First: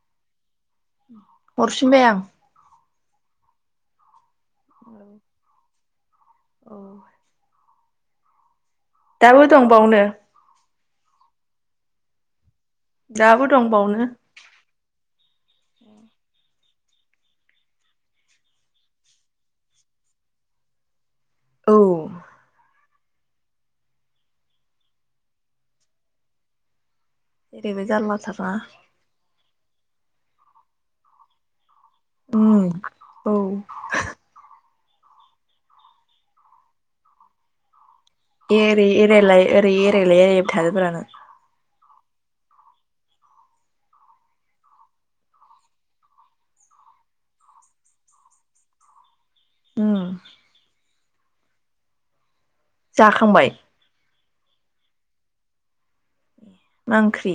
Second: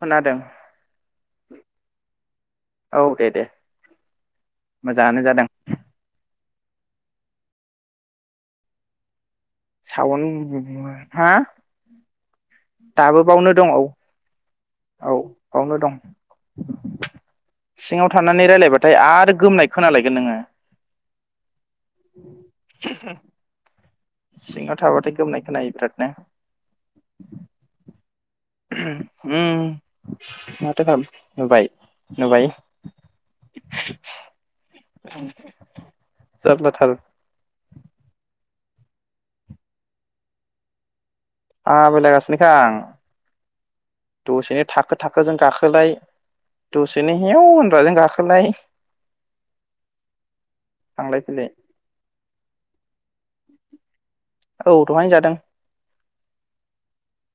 खोनादों [inaudible] हरफिनबाय आं औ दे दे मोजाङानो जादों औ दंबावनो सावन [unintelligible] हा? दाबो बावनो दं औ औ बावनो दं सिङाव थानानै रायरालायबाथाय आरो गोमनाय खोनालायगोन नोङो औ [inaudible] सिङाव थाबाथाय गोमनाय खोनायो बिरादनो ओरैबो जारलाथार ना उम [unintelligible] उ औ [inaudible] जाबनाथाल ओरै एरायलाय ओरै एरायलाय एरायबाय थादोब्रा नों थाबलायगासिनोखा आं दसेनो थाखो थाखोजों गाखोलाय दसेनो हेव होनग्राजों गाखोलाय उम थांलाय फैलाय जाखांबाय? औ दहायनो जादों। मा ओंख्रि?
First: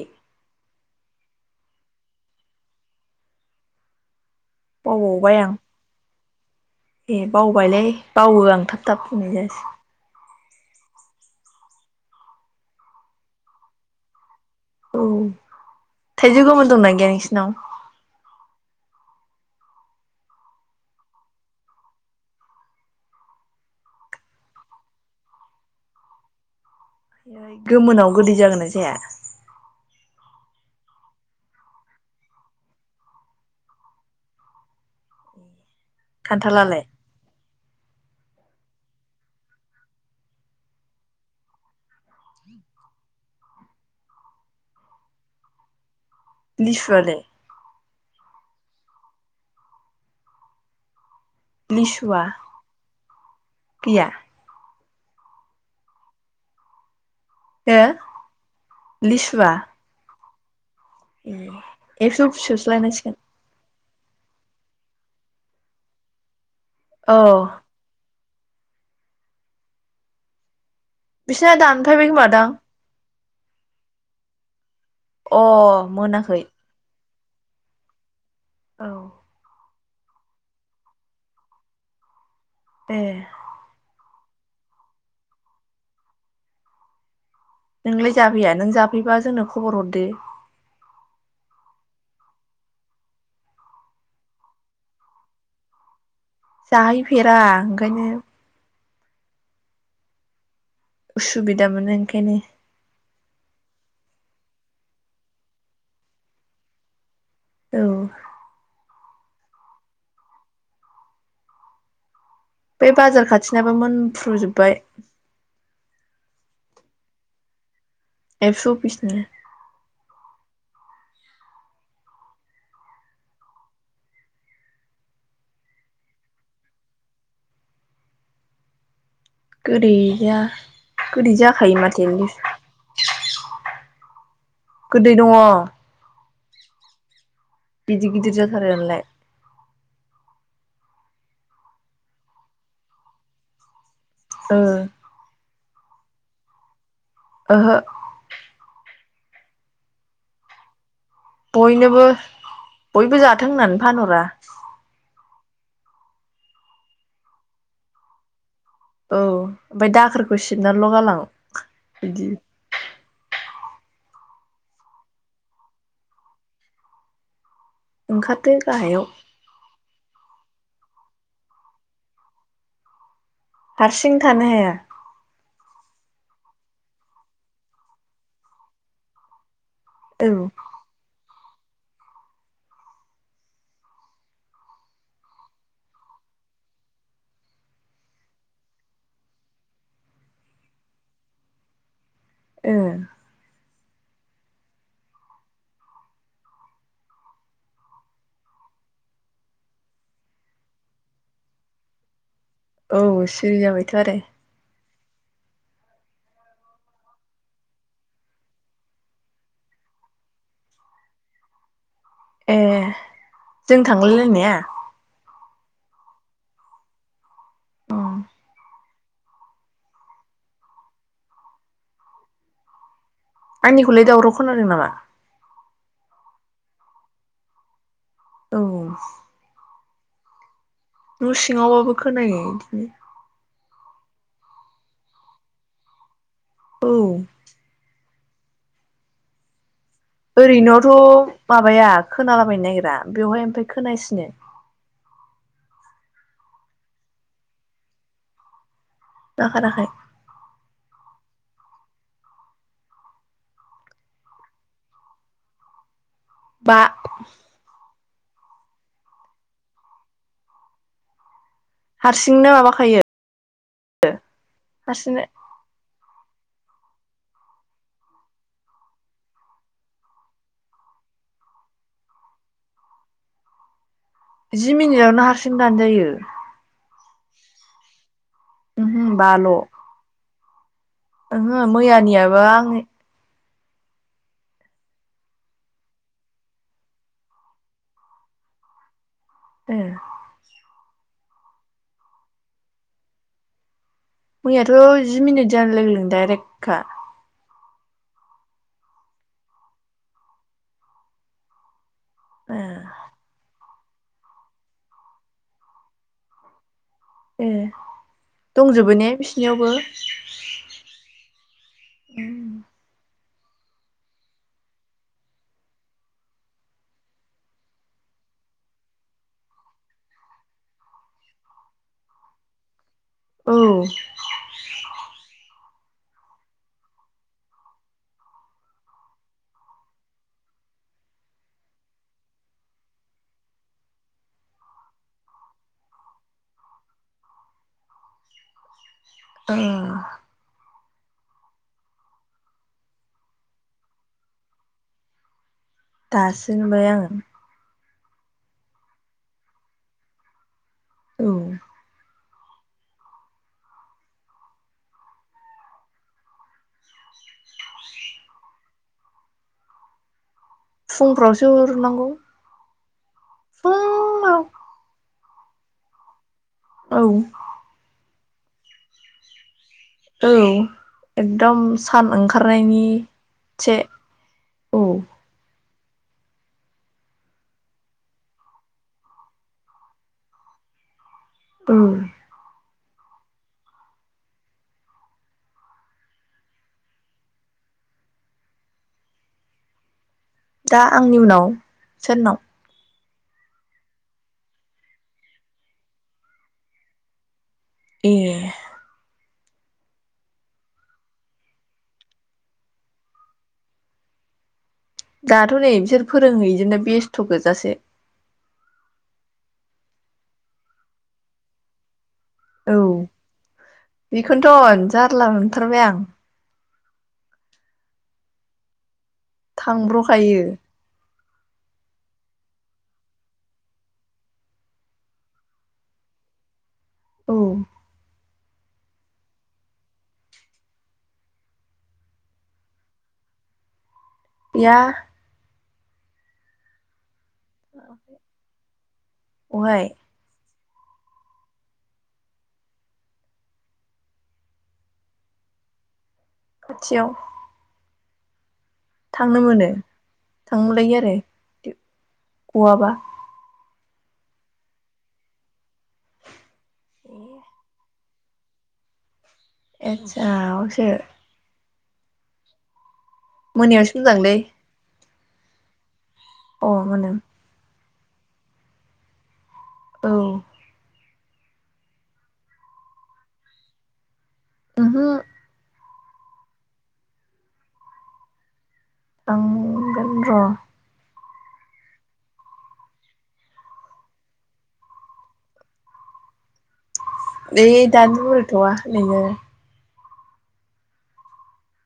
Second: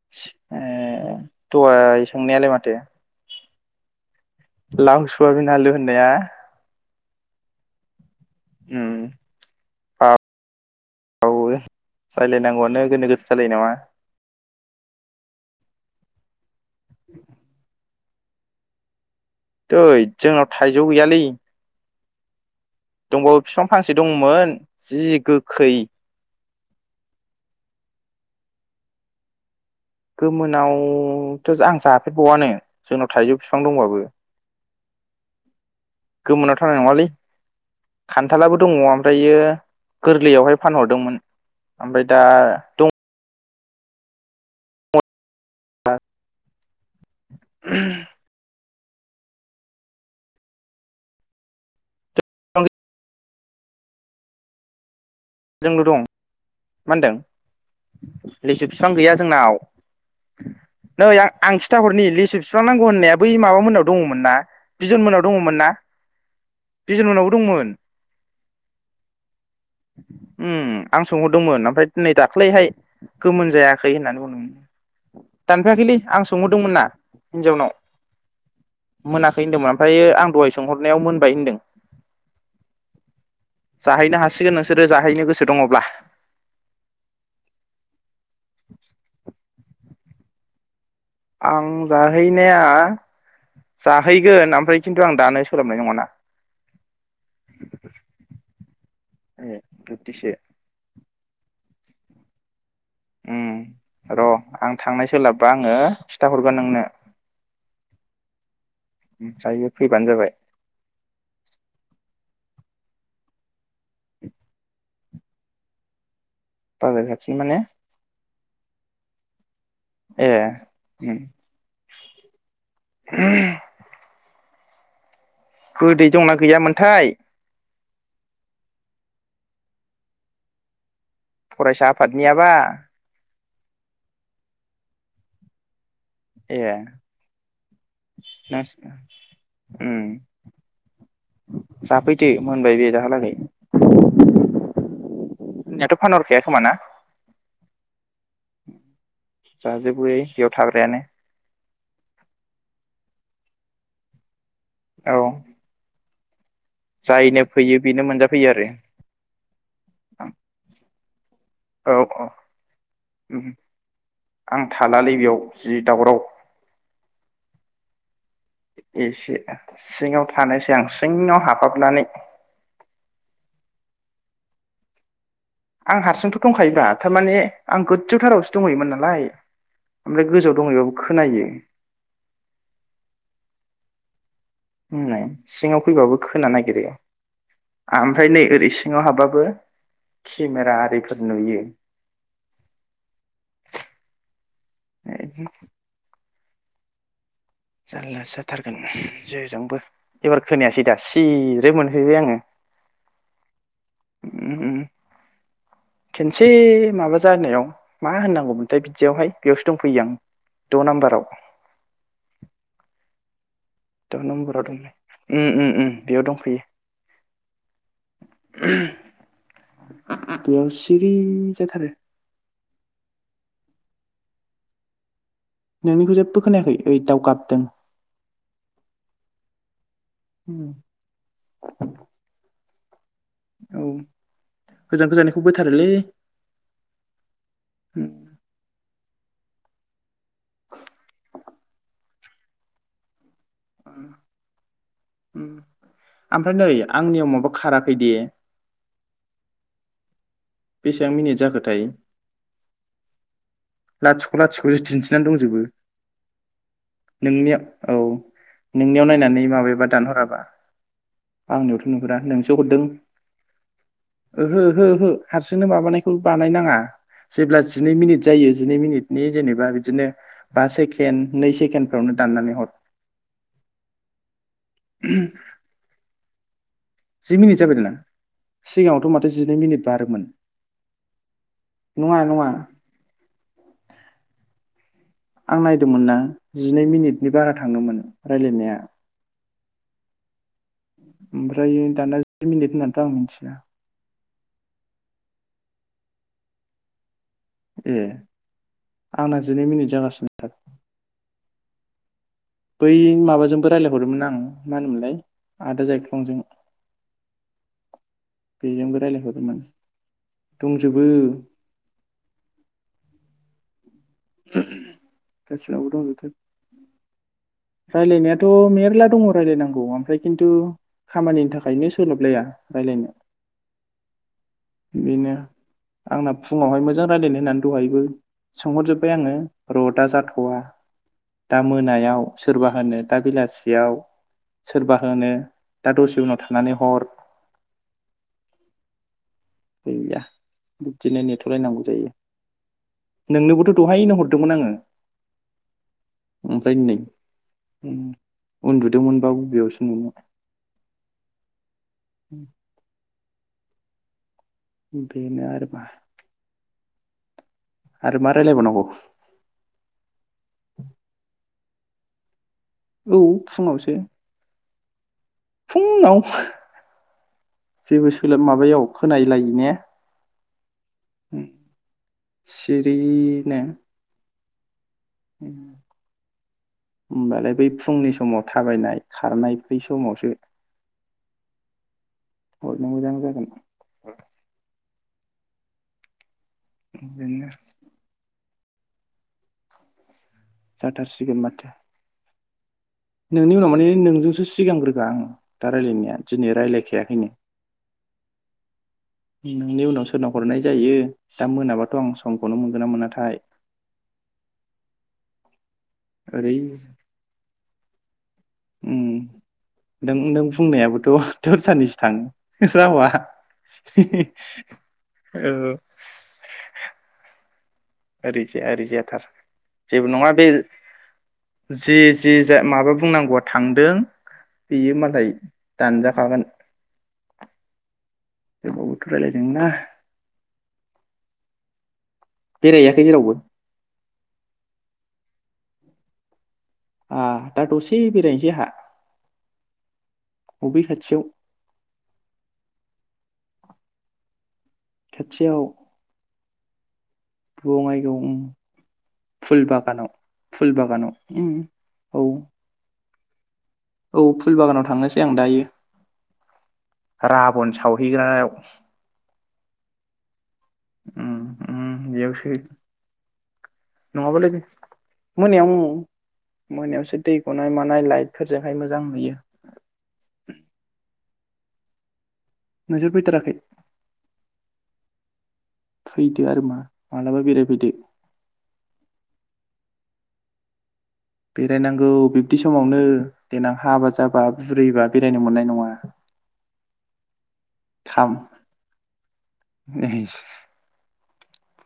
ए दहाय संनायालाय माथो लाव बावबावबाय सुवाबिन आं आलु होननाया ए बाव बायलै बावो आं थाब उम थाब बुंनाय जायासै बावो रायलायनांगौआनो गोनो गोथो सालायो नामा?? औ थाइजौ गोमोन दंना गैया नोंसिनाव? दैै जोंनाव थाइजौ गैयालै दंबावो बिफां फांसे दंमोन जि गोखै। गोमोनाव गोदै जागोनना जाया? मोननावथ' आं जाफेरबावआनो जोंनाव थाइजौ बिफां दंबाबो। गोमोनाव थालनाय खान्थालालाय नङालै। खान्थालाबो दङ ओमफ्रायो गोरलैयावहाय फानहरदोंमोन ओमफ्राय दा दं। लिसुआलाय? [unintelligible] लिसुवा? गैया। जोंल' दं मा होनदों? हो लिसु बिफां गैया लिसुआ जोंनाव। [unintelligible] नै आं ए आं खिथा हरनि एबसु लिसु फिसौसो सिफांनांगौ लायनांसिगोन होननाया बै माबा मोनाव दङमोन ना बिजन मोनाव दङमोन ना बिजन मोननावबो औ दंमोन। ओम। आं बिसिना सोंहरदोंमोन ओमफ्राय दानफायबाय दिनै खोमादां दाख्लैहाय गोमोन जायाखै होननानै बुंदों। अ दानफाययाखैलै आं मोनाखै सोंहरदोंमोन ना। हिन्जावनाव मोनाखै होनदोंमोन। ओमफफ्रायो आं दहाय सोंहरनायाव मोनबाय होनदों। दे हायनो हासिगोनों बिसोरो जाहैनो गोसो दङब्ला नोंलाय जाफैया नों जाफैबा जोंनो खबर हरदो। आं जाहैनाया जाहैगोन ओमफ्राय खिन्थु आं दानो सोलानाय नङाना जाहैफेरा ओंखायनो बिदिसो उसुबिदा मोनो ओंखायनो ओम र' आं थांनाय सोलाबबा आङो खिन्थााहरगोन नोंनो औ ओमफ्रायो फैबानो जाबाय बे बाजार खाथिनाबो मोनफ्रुजोबबाय बाजार खाथि माने एफस' अफिसनि। ए गोदै दंना गैयामोनथाय। गैदैया फरायसा आफादनियाबा गोदै दङ। ए गिदिर गिदिर नों जाथारोआनोलाय। जाफैदो मोनबाय‌ बे दाहलागै। ओ नियाथ' फानहरखाया खोमान ना? ओहो जाजोबो बे बेयाव थाग्रायानो बयनोबो बयबो जाथों होननानै फानहरा। औ जायनो फैयो बेनो मोनजाफैयो आरो। औ ओमफाय दाखोरखौ सिबनानैल' गालां औ औ [inaudible] आं थालालै बेयाव जि दावराव ओंखारदो गाहायाव एसे सिङाव थानोसै आं सिङाव हाबफाबनानै। हारसिं थानो हाया? आं हारसिंथ' दंखायोबा थारमाने आं गोजौथारावसो दंहैयोमोन नालाय। औ ओमफ्राय ओ गोजौआव दंहैबाबो खोनायो। होननाय सिङाव फैबाबो खोनानो नागिरो। ओमफ्राय नै ओरै सिङाव हाबबाबो केमेरा आरिफोर नुयो। ओ [inaudible] ए जानलासो जाथारगोन जेजोंबो एबार खोनायासै दा सिरो मोनफैबाय आङो। औ सिरि जाबायथ' आरो। उम खेनसे माबा जानायाव मा होननांगौमोनथाय बिदियावहाय बेयावसो दंफैयो आं द' नाम्बाराव। ए जों थांलाय द' लायनाया। नाम्बाराव दं उम उम उम बेयाव दंफैयो। अ [inaudible] बेयाव सिरि जाथारो। आंनिखौलाय दावराव खोनादों नामा? नोंनिखौ जेबो खोनायाखै ओइ दावगाबदों। औ उम, न' सिङावबाबो खोनायो। [unintelligible] औ गोजान गोजानखौ बोथारोलै। औ [inaudible] ओरैनोआवथ' माबाया खोनालाबायनो नागगिरा बेवहाय ओमफाय खोनासिनो उम ओमफ्राय नै आंनियाव माबा खाराखैदे मा खाराखै बेसेबां मिनिट जाखोथाय लाथिख' लाथिख'सो दिन्थिनानै दंजोबो बा नोंनिया औ नोंनियाव नायनानै माबायाबा दानहराबा आंनियावथ' नुहुरा हारसिंनो नोंसो हरदों माबाखायो ओहो ओहो ओहो हारसिंनो माबानाय बानायनाङा जेब्ला जिनै मिनिट जायो। जिनै मिनिटनि जेनेबा बिदिनो बा सेकेणड नै सेकेणडफ्रावनो दाननानै हर जि मिनिटावनो हारसिं दानो जायो। जि मिनिट जाबाय दाना ओमहो सिगाङावथ' माथो बाल' जिनै मिनिट बारोमोन। ओहो नङा मैयानियाबो नङा आं आं नायदोंमोन ना जिनै मिनिटनि बारा थाङोमोन रायलायनाया एह ओमफ्राय दाना जि मिनिट होननानैथ' आं मिथिया मैयाथ' जि मिनिट जानो लोगो लोगो डाइरेक्टखा ए आंना जिनै मिनिट जागासिनो सार ए बै माबाजों बो रायलायहरदोंमोन आं मा होनोमोनलाय आदा जायख्लंजों ए दंजोबो बेजोंबो ने रायलायहरदोंमोन बिसिनियावबो दंजोबो गासिबावबो दंजोबथारो रायलायनायाथ' मेरला दङ रायजलायनांगौ ओमफ्राय खिन्थु खामानिनि थाखायनो सोलोबलाया रायलायनो औ ओ बिनो आंना फुङावहाय मोजां राय्लायनो होननानै दहायबो सोंहरजोब्बाय आङो रडआ जाथवा दा मोनायाव। सोरबा होनो दा बेलासियाव सोरबा होनो दा दसे उनाव थानानै हर। ओं गैया बिदिनो नेथ लायनांगौ जायो नोंनोबोथ दहायनो हरदोंमोन आङो दासो नुबाय आङो। ओ उन्दुदोंमोनबा बबेयावसो नुनो। औ उं। बेनो आरोबा। आरो मारायलाय बाव नांगौ। फुंफ्रावसो उरुनांगौ। औ फुङावसो। फुंङाव। औ। [unintelligible] सोल माबायाव खोनाय लायो ने? औ एकदम सान सिरिनो ओंखारनायनिसे। औ। होमबालाय बै फुंनि समाव थाबायनाय खारनाय बै समावसो। औ। हरनो मोजां जागोन। [unintelligible] दा आंनि जाथारसिगोन उनाव माथो सोरनाव? नोंनि उनाव माने नोंजोंसो सिगांग्रोखा आं दा रायलायनाया दिनै रायलायखायाखैनो। ए। नोंनि उनाव सोरनाव हरनाय जायो दा मोनाबाथ' आं समखौनो मोनगोन ना मोनाथाय। दाथ नै बिसोर ओरै फोरोंहैजोंनो बेस्थ गोजासो। ओं नों नों बुंनायाबोथ दरसानिसो थाङो। औ रावा बेखौनोथ जारला औ मोनथारबाय आं। ओरैजाया ओरैजाया। जेबो नङा थांब्र'खायो बे। जे-जे- जा माबा बुंनांगौआ थांदों बेयो मालाय दानजाखागोन। औ। होमबा बोथ रायलाय दोंना। बेरायहौयाखै जेरावबो? [unintelligible] आ दा दसे बेरायनोसै आहा। अहाय? अबै खाथियाव। खाथियाव। खाथियाव। द मायग [unintelligible] थांनो मोनो थांमोनलायो बागानाव आरो उम औ गवाबा? औ फुल बागानाव थांनोसै आं दायो। राबन साव हैैग्रायाव। [unintelligible] ए उम उम बेयावसो। मोनायावसो मोजांलै। नङाबालाय मोनायाव उम। अ मोनायाव मोनायावसो दै गनाय मा लाइटफोरजोंहाय मोजां नुयो। औ ओजो फैथाराखै। ओहो फैदो आरो मा मालाबा बेरायफैदो। थांगोन र' बेरायनांगौ बिब्दि समावनो देनां हाबा जाबा बुरिबा बेरायनो मोननाय नङा। इ दानो बुरथ'वा नोङो [unintelligible]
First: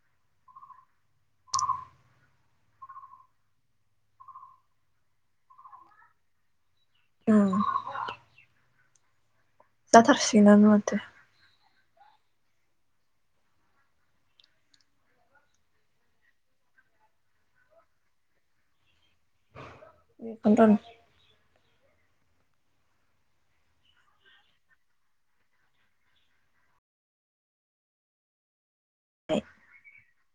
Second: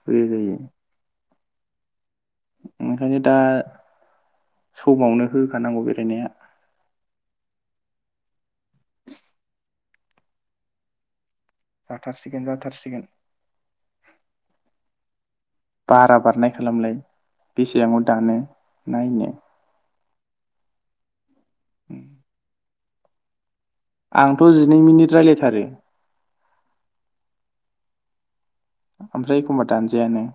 फुरि जायो ओंखायनो दा समावनो होखानांगौ बेरायनाया औ जाथारसिगोनानो माथो‌ जाथारसिगोन जाथारसिगोन। बारा बारनाय खालामलाय बेसे रांव दानो नायनो बेखोनथन उ [unintelligible] आंथ' जिनै मिनिट रायज्लायथारो ओमफ्राय एखम्बा दानजायानो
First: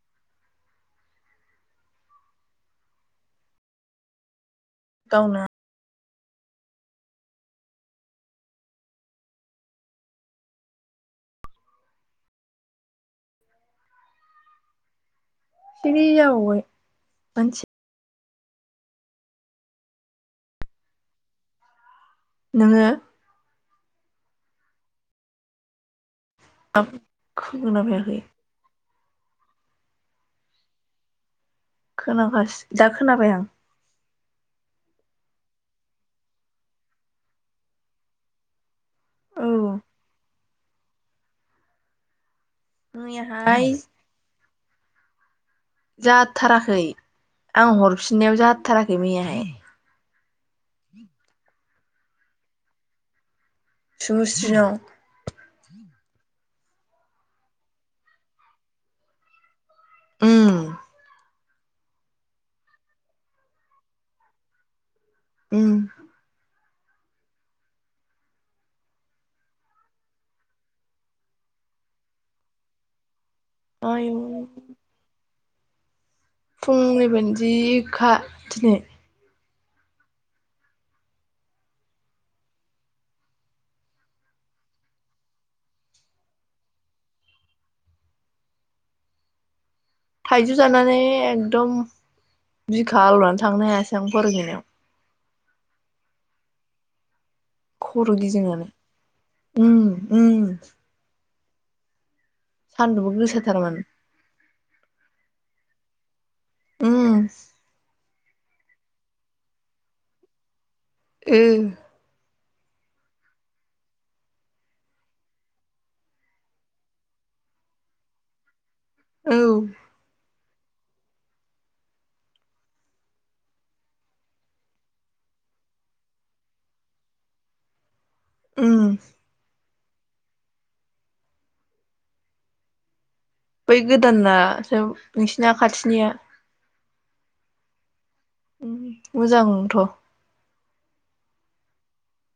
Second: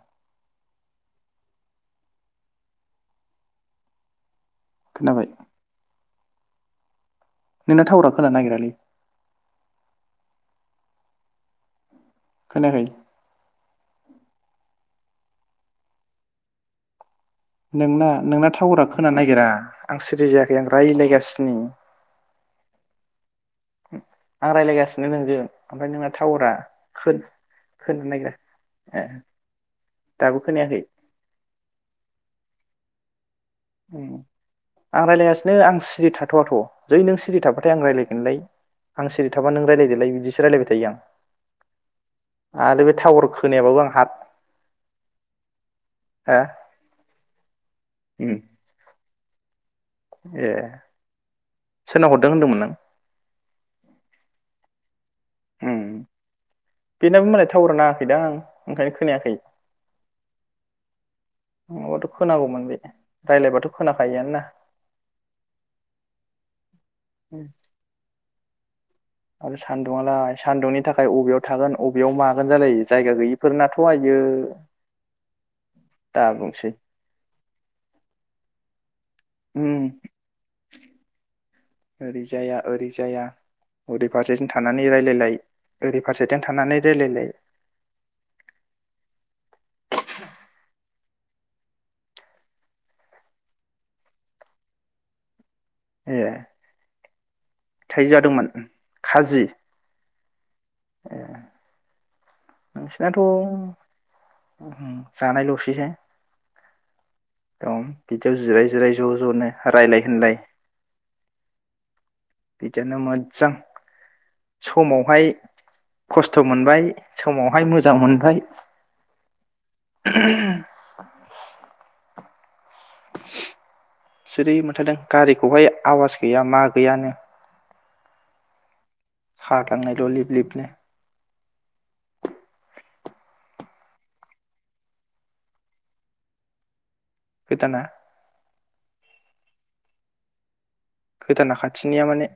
खोनाबाय। गावनो नोंना थावारा खोनानो नागिरालै खोनायाखै थनै जाबय [unintelligible] नोंना नोंना टावउरा खोनानो नागिरा आं सिरि जायाखै आं रायज्लायगासिनो। नोङो आं रायज्लायगासिनो नोंजों ओमफ्राय नोंना टावरा हाब होनो [unintelligible] खोनाफैयाखै नायगा ए दाबो खोनायाखै? खोनागासि दा खोनाबाय आं। आं रायज्लायगासिनो आं सिरि थाथ'वाथ' जै नों सिरि थाबाथाय आं रायज्लायगोनलाय आं सिरि औ थाबा नों रायज्लायदोलाय बिदिस रायलाय दैया आरो बे टावार मैयाहाय खोनायाबाबो आं हा जाथाराखै आं उम हरफिननायाव जाथाराखै मैयाहाय ए सोरनाव हरदों होनदोंमोन नों सुबुंस्रि नाव उम बेनाबो मालाय थावार नाङाखैदां आं ओंखायनो खोनायाखै उम नङाबाथ' खोनांगौमोन बे रायलायबाथ' खोनाखायोय ना उम उम आरो सान्दुङालाय सान्दुंनि थाखाय अबेयाव थागोन अबेयाव मागोन जालाय जायगा गैयि। फोरनाथ' आयौ आइयो। दाबुंसै फुंनिबायनो जिखा। दिनै- उम ओरै जाया ओरै जाया ओरै फारसेथिं थानानै रायलायलाय ओरै फारसेथिं थानानै रायलायलाय। थाइजौ जानानै एकदम बिखा आलौनानै थांनो हायासै आं, फरायहैनायाव। ए थाइ खर' जादोंमोन गिदिंनानै खाजि उम उम। ए सान्दुंबो गोसा थारमोन। उम जानाय ल सैसो। उम औ। बिदियाव जिराय जिराय ज' ज'नो रायलाय होनलाय। ओ। बिदिनो मोजां समावहाय खस्थ' मोनबाय। समावहाय मोजां मोनबाय। औ। [inaudible] जेरै मोनथारदों गारिखौहाय आवाज गैया मा गैयानो। उम। थांनायल' लिप लिप नो। बै गोदाना सोब नोंसिना खाथिनिया। गोदाना। उम मोजांथ'। गोदाना खाथिनिया माने